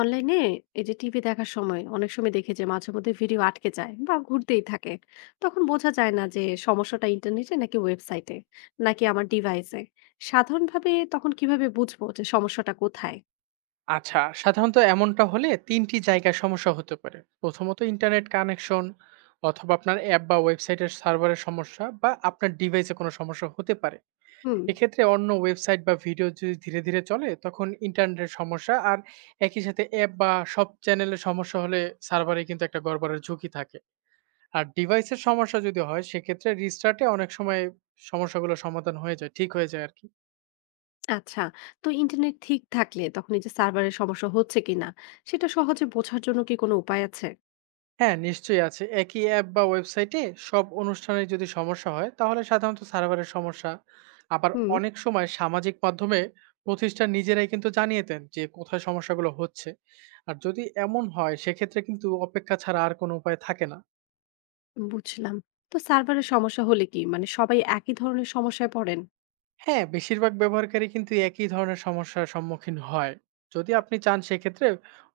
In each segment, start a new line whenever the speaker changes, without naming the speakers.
অনলাইনে এই যে টিভি দেখার সময় অনেক সময় দেখি যে মাঝে মধ্যে ভিডিও আটকে যায় বা ঘুরতেই থাকে। তখন বোঝা যায় না যে সমস্যাটা ইন্টারনেটে নাকি ওয়েবসাইটে নাকি আমার ডিভাইসে। সাধারণভাবে তখন কিভাবে বুঝবো যে সমস্যাটা কোথায়?
আচ্ছা, সাধারণত এমনটা হলে ৩টি টি জায়গায় সমস্যা হতে পারে। প্রথমত ইন্টারনেট কানেকশন অথবা আপনার অ্যাপ বা ওয়েবসাইটের সার্ভারের সমস্যা বা আপনার ডিভাইসে কোনো সমস্যা হতে পারে।
হুম।
এক্ষেত্রে অন্য ওয়েবসাইট বা ভিডিও যদি ধীরে, ধীরে চলে, তখন ইন্টারনেটের সমস্যা। আর একই সাথে অ্যাপ বা সব চ্যানেলে সমস্যা হলে সার্ভারে কিন্তু একটা গড়বড়ের ঝুঁকি থাকে। আর ডিভাইসের সমস্যা যদি হয়, সেক্ষেত্রে রিস্টার্টে অনেক সময় সমস্যাগুলো সমাধান হয়ে যায়, ঠিক হয়ে যায় আরকি।
আচ্ছা, তো ইন্টারনেট ঠিক থাকলে তখন এই যে সার্ভারের সমস্যা হচ্ছে কিনা সেটা সহজে বোঝার জন্য কি কোনো উপায় আছে?
হ্যাঁ, নিশ্চয়ই আছে। একই অ্যাপ বা ওয়েবসাইটে সব অনুষ্ঠানের যদি সমস্যা হয়, তাহলে সাধারণত সার্ভারের সমস্যা। আবার
হুম।
অনেক সময় সামাজিক মাধ্যমে প্রতিষ্ঠান নিজেরাই কিন্তু জানিয়ে দেন যে কোথায় সমস্যাগুলো হচ্ছে। আর যদি এমন হয়, সেক্ষেত্রে কিন্তু অপেক্ষা ছাড়া আর কোনো উপায় থাকে না।
বুঝলাম। তো সার্ভারের সমস্যা হলে কি মানে সবাই একই ধরনের সমস্যায় পড়েন?
হ্যাঁ, বেশিরভাগ ব্যবহারকারী কিন্তু একই ধরনের সমস্যার সম্মুখীন হয়। যদি আপনি চান, সেক্ষেত্রে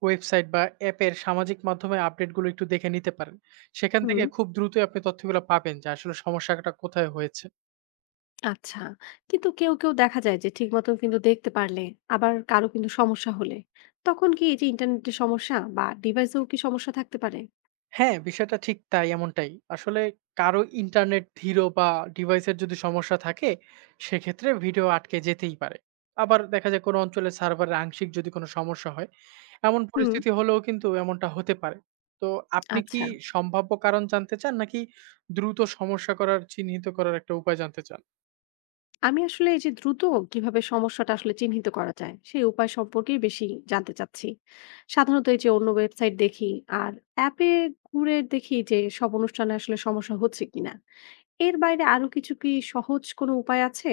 ওয়েবসাইট বা অ্যাপের সামাজিক মাধ্যমে আপডেটগুলো একটু দেখে নিতে পারেন। সেখান
হুম।
থেকে খুব দ্রুতই আপনি তথ্যগুলো পাবেন যে আসলে সমস্যাটা কোথায় হয়েছে।
আচ্ছা। কিন্তু কেউ দেখা যায় যে ঠিক মতন কিন্তু দেখতে পারলে, আবার কারো কিন্তু সমস্যা হলে, তখন কি এই যে ইন্টারনেটের সমস্যা বা ডিভাইসেও কি সমস্যা থাকতে পারে?
হ্যাঁ, বিষয়টা ঠিক তাই, এমনটাই। আসলে কারো ইন্টারনেট ধীর বা ডিভাইসের যদি সমস্যা থাকে, সেক্ষেত্রে ভিডিও আটকে যেতেই পারে। আবার দেখা যায়, কোনো অঞ্চলে সার্ভারের আংশিক যদি কোনো সমস্যা হয়, এমন
হুম।
পরিস্থিতি হলেও কিন্তু এমনটা হতে পারে। তো আপনি কি
আচ্ছা।
সম্ভাব্য কারণ জানতে চান, নাকি দ্রুত সমস্যা করার চিহ্নিত করার একটা উপায় জানতে চান?
আমি আসলে এই যে দ্রুত কিভাবে সমস্যাটা আসলে চিহ্নিত করা যায়, সেই উপায় সম্পর্কেই বেশি জানতে চাচ্ছি। সাধারণত এই যে অন্য ওয়েবসাইট দেখি আর অ্যাপে ঘুরে দেখি যে সব অনুষ্ঠানে আসলে সমস্যা হচ্ছে কিনা। এর বাইরে আরো কিছু কি সহজ কোনো উপায় আছে?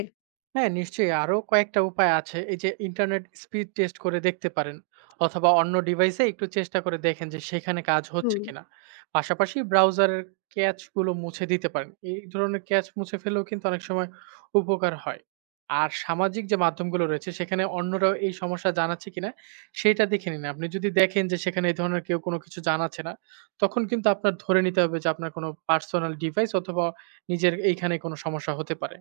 হ্যাঁ, নিশ্চয়ই আরো কয়েকটা উপায় আছে। এই যে, ইন্টারনেট স্পিড টেস্ট করে দেখতে পারেন, অথবা অন্য ডিভাইসে একটু চেষ্টা করে দেখেন যে সেখানে কাজ হচ্ছে
হুম।
কিনা। পাশাপাশি ব্রাউজারের ক্যাচ গুলো মুছে দিতে পারেন। এই ধরনের ক্যাচ মুছে ফেললেও কিন্তু অনেক সময় উপকার হয়। আর সামাজিক যে মাধ্যমগুলো রয়েছে, সেখানে অন্যরাও এই সমস্যা জানাচ্ছে কিনা সেটা দেখে নিন। আপনি যদি দেখেন যে সেখানে এই ধরনের কেউ কোনো কিছু জানাচ্ছে না, তখন কিন্তু আপনার ধরে নিতে হবে যে আপনার কোনো পার্সোনাল ডিভাইস অথবা নিজের এইখানে কোনো সমস্যা হতে পারে।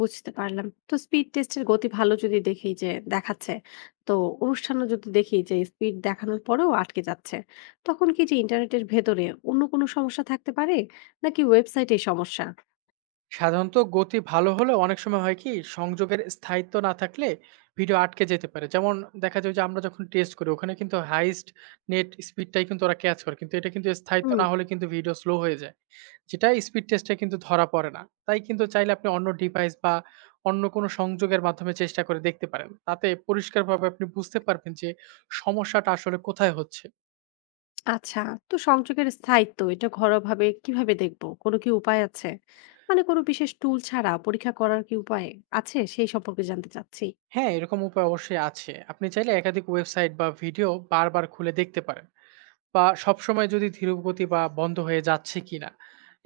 বুঝতে পারলাম। তো স্পিড টেস্টের গতি ভালো যদি দেখি যে দেখাচ্ছে, তো অনুষ্ঠানও যদি দেখি যে স্পিড দেখানোর পরেও আটকে যাচ্ছে, তখন কি যে ইন্টারনেটের ভেতরে অন্য কোনো সমস্যা থাকতে পারে? নাকি ওয়েবসাইটেই সমস্যা?
সাধারণত গতি ভালো হলেও অনেক সময় হয় কি, সংযোগের স্থায়িত্ব না থাকলে ভিডিও আটকে যেতে পারে। যেমন দেখা যায় যে আমরা যখন টেস্ট করি, ওখানে কিন্তু হাইয়েস্ট নেট স্পিডটাই কিন্তু ওরা ক্যাচ করে। কিন্তু এটা কিন্তু স্থায়িত্ব
হুম,
না হলে কিন্তু ভিডিও স্লো হয়ে যায়। যেটা স্পিড টেস্টে কিন্তু ধরা পড়ে না। তাই কিন্তু চাইলে আপনি অন্য ডিভাইস বা অন্য কোনো সংযোগের মাধ্যমে চেষ্টা করে দেখতে পারেন। তাতে পরিষ্কারভাবে আপনি বুঝতে পারবেন যে সমস্যাটা আসলে কোথায় হচ্ছে।
আচ্ছা। তো সংযোগের স্থায়িত্ব এটা ঘরোয়াভাবে কিভাবে দেখবো? কোনো কি উপায় আছে? মানে কোনো বিশেষ টুল ছাড়া পরীক্ষা করার কি উপায় আছে? সেই সম্পর্কে জানতে চাচ্ছি।
হ্যাঁ, এরকম উপায় অবশ্যই আছে। আপনি চাইলে একাধিক ওয়েবসাইট বা ভিডিও বারবার খুলে দেখতে পারেন। বা সবসময় যদি ধীরগতি বা বন্ধ হয়ে যাচ্ছে কিনা।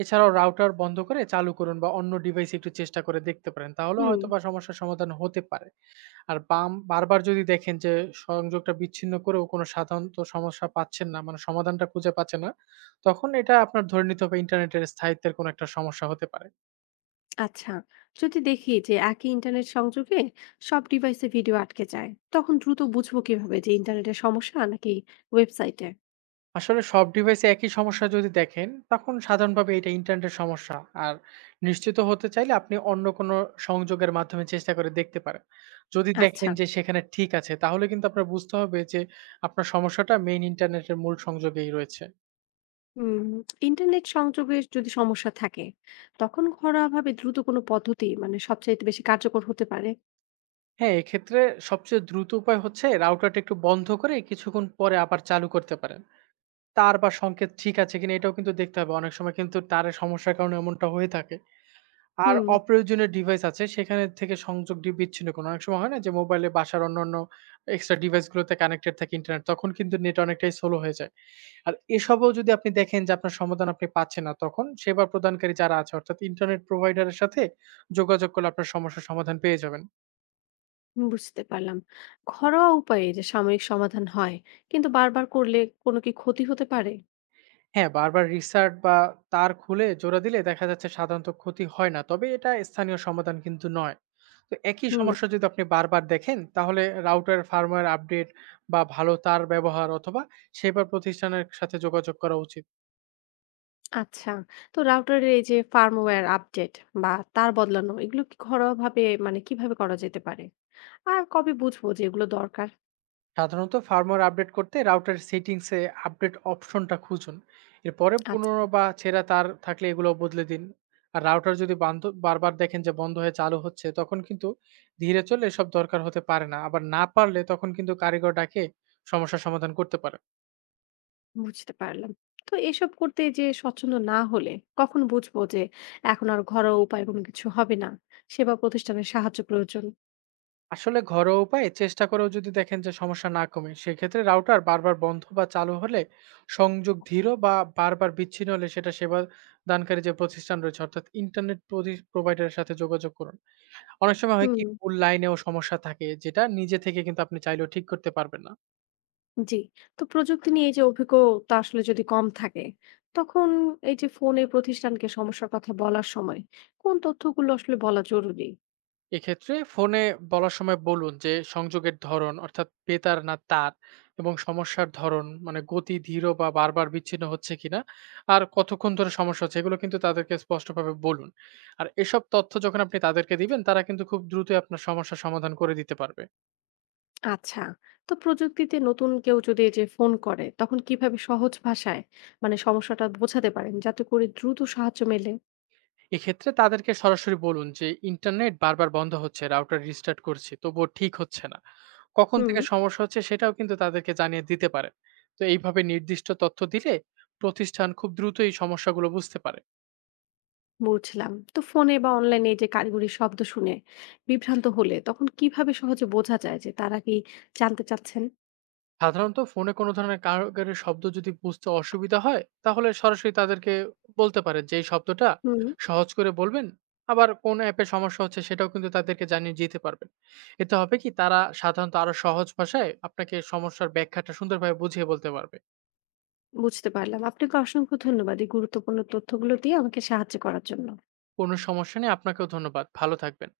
এছাড়াও রাউটার বন্ধ করে চালু করুন, বা অন্য ডিভাইস একটু চেষ্টা করে দেখতে পারেন। তাহলে
হুম।
হয়তোবা সমস্যার সমাধান হতে পারে। আর বাম বারবার যদি দেখেন যে সংযোগটা বিচ্ছিন্ন করেও কোনো সাধারণত সমস্যা পাচ্ছেন না, মানে সমাধানটা খুঁজে পাচ্ছেন না, তখন এটা আপনার ধরে নিতে হবে ইন্টারনেটের স্থায়িত্বের কোনো একটা সমস্যা হতে পারে।
আচ্ছা, যদি দেখি যে একই ইন্টারনেট সংযোগে সব ডিভাইসে ভিডিও আটকে যায়, তখন দ্রুত বুঝবো কিভাবে যে ইন্টারনেটের সমস্যা নাকি ওয়েবসাইটে?
আসলে সব ডিভাইসে একই সমস্যা যদি দেখেন, তখন সাধারণভাবে এটা ইন্টারনেটের সমস্যা। আর নিশ্চিত হতে চাইলে আপনি অন্য কোনো সংযোগের মাধ্যমে চেষ্টা করে দেখতে পারেন। যদি দেখেন
আচ্ছা।
যে সেখানে ঠিক আছে, তাহলে কিন্তু আপনার বুঝতে হবে যে আপনার সমস্যাটা মেইন ইন্টারনেটের মূল সংযোগেই রয়েছে।
উম, ইন্টারনেট সংযোগে যদি সমস্যা থাকে তখন ঘরোয়াভাবে দ্রুত কোনো পদ্ধতি মানে সবচাইতে বেশি কার্যকর হতে পারে?
হ্যাঁ, এক্ষেত্রে সবচেয়ে দ্রুত উপায় হচ্ছে রাউটারটা একটু বন্ধ করে কিছুক্ষণ পরে আবার চালু করতে পারেন। তার বা সংকেত ঠিক আছে কিনা, এটাও কিন্তু দেখতে হবে। অনেক সময় কিন্তু তারের সমস্যার কারণে এমনটা হয়ে থাকে। আর
হুম।
অপ্রয়োজনীয় ডিভাইস আছে সেখানে থেকে সংযোগ ডি বিচ্ছিন্ন করুন। অনেক সময় হয় না যে মোবাইলে বাসার অন্যান্য এক্সট্রা ডিভাইস গুলোতে কানেক্টেড থাকে ইন্টারনেট, তখন কিন্তু নেট অনেকটাই স্লো হয়ে যায়। আর এসবও যদি আপনি দেখেন যে আপনার সমাধান আপনি পাচ্ছেন না, তখন সেবা প্রদানকারী যারা আছে, অর্থাৎ ইন্টারনেট প্রোভাইডার এর সাথে যোগাযোগ করলে আপনার সমস্যার সমাধান পেয়ে যাবেন।
বুঝতে পারলাম। ঘরোয়া উপায়ে যে সাময়িক সমাধান হয়, কিন্তু বারবার করলে কোনো কি ক্ষতি হতে পারে?
হ্যাঁ, বারবার রিস্টার্ট বা তার খুলে জোড়া দিলে দেখা যাচ্ছে সাধারণত ক্ষতি হয় না। তবে এটা স্থানীয় সমাধান কিন্তু নয়। তো একই
হুম।
সমস্যা যদি আপনি বারবার দেখেন, তাহলে রাউটার ফার্মওয়্যার আপডেট বা ভালো তার ব্যবহার, অথবা সেবা প্রতিষ্ঠানের সাথে যোগাযোগ করা উচিত।
আচ্ছা। তো রাউটারের এই যে ফার্মওয়্যার আপডেট বা তার বদলানো এগুলো কি ঘরোয়াভাবে মানে কিভাবে করা যেতে পারে? আর কবে বুঝবো যে এগুলো দরকার?
সাধারণত ফার্মওয়্যার আপডেট করতে রাউটার সেটিংসে আপডেট অপশনটা খুঁজুন। এরপরে
আচ্ছা,
পুনরায় বা ছেঁড়া তার থাকলে এগুলো বদলে দিন। আর রাউটার যদি বান্ধ বারবার দেখেন যে বন্ধ হয়ে চালু হচ্ছে, তখন কিন্তু ধীরে চলে এসব দরকার হতে পারে না। আবার না পারলে তখন কিন্তু কারিগর ডাকে সমস্যার সমাধান করতে পারে।
বুঝতে পারলাম। তো এসব করতে যে স্বচ্ছন্দ না হলে কখন বুঝবো যে এখন আর ঘরোয়া উপায় কোনো কিছু হবে না? সেবা প্রতিষ্ঠানের সাহায্য প্রয়োজন।
আসলে ঘরোয়া উপায়ে চেষ্টা করেও যদি দেখেন যে সমস্যা না কমে, সেক্ষেত্রে রাউটার বারবার বন্ধ বা চালু হলে, সংযোগ ধীর বা বারবার বিচ্ছিন্ন হলে, সেটা সেবা দানকারী যে প্রতিষ্ঠান রয়েছে, অর্থাৎ ইন্টারনেট প্রোভাইডারের সাথে যোগাযোগ করুন। অনেক সময় হয় কি,
হুম,
ভুল লাইনেও সমস্যা থাকে, যেটা নিজে থেকে কিন্তু আপনি চাইলেও ঠিক করতে পারবেন না।
জি। তো প্রযুক্তি নিয়ে এই যে অভিজ্ঞতা আসলে যদি কম থাকে, তখন এই যে ফোনে প্রতিষ্ঠানকে সমস্যার কথা বলার সময় কোন তথ্যগুলো আসলে বলা জরুরি?
এক্ষেত্রে ফোনে বলার সময় বলুন যে সংযোগের ধরন অর্থাৎ বেতার না তার, এবং সমস্যার ধরন মানে গতি ধীর বা বারবার বিচ্ছিন্ন হচ্ছে কিনা, আর কতক্ষণ ধরে সমস্যা হচ্ছে, এগুলো কিন্তু তাদেরকে স্পষ্টভাবে বলুন। আর এসব তথ্য যখন আপনি তাদেরকে দিবেন, তারা কিন্তু খুব দ্রুতই আপনার সমস্যার সমাধান করে দিতে পারবে।
আচ্ছা। তো প্রযুক্তিতে নতুন কেউ যদি এই যে ফোন করে, তখন কিভাবে সহজ ভাষায় মানে সমস্যাটা বোঝাতে পারেন যাতে করে দ্রুত সাহায্য মেলে?
এক্ষেত্রে তাদেরকে সরাসরি বলুন যে ইন্টারনেট বারবার বন্ধ হচ্ছে, রাউটার রিস্টার্ট করছি তবুও ঠিক হচ্ছে না, কখন
হুম,
থেকে সমস্যা হচ্ছে সেটাও কিন্তু তাদেরকে জানিয়ে দিতে পারেন। তো এইভাবে নির্দিষ্ট তথ্য দিলে প্রতিষ্ঠান খুব দ্রুত এই সমস্যাগুলো বুঝতে পারে।
বুঝলাম। তো ফোনে বা অনলাইনে এই যে কারিগরি শব্দ শুনে বিভ্রান্ত হলে তখন কিভাবে সহজে বোঝা যায় যে তারা কি জানতে চাচ্ছেন?
সাধারণত ফোনে কোনো ধরনের কারিগরের শব্দ যদি বুঝতে অসুবিধা হয়, তাহলে সরাসরি তাদেরকে বলতে পারেন যে এই শব্দটা
হুম,
সহজ করে বলবেন। আবার কোন অ্যাপে সমস্যা হচ্ছে সেটাও কিন্তু তাদেরকে জানিয়ে দিতে পারবেন। এতে হবে কি, তারা সাধারণত আরো সহজ ভাষায় আপনাকে সমস্যার ব্যাখ্যাটা সুন্দরভাবে বুঝিয়ে বলতে পারবে।
বুঝতে পারলাম। আপনাকে অসংখ্য ধন্যবাদ এই গুরুত্বপূর্ণ তথ্যগুলো দিয়ে আমাকে সাহায্য করার জন্য।
কোনো সমস্যা নেই। আপনাকেও ধন্যবাদ। ভালো থাকবেন।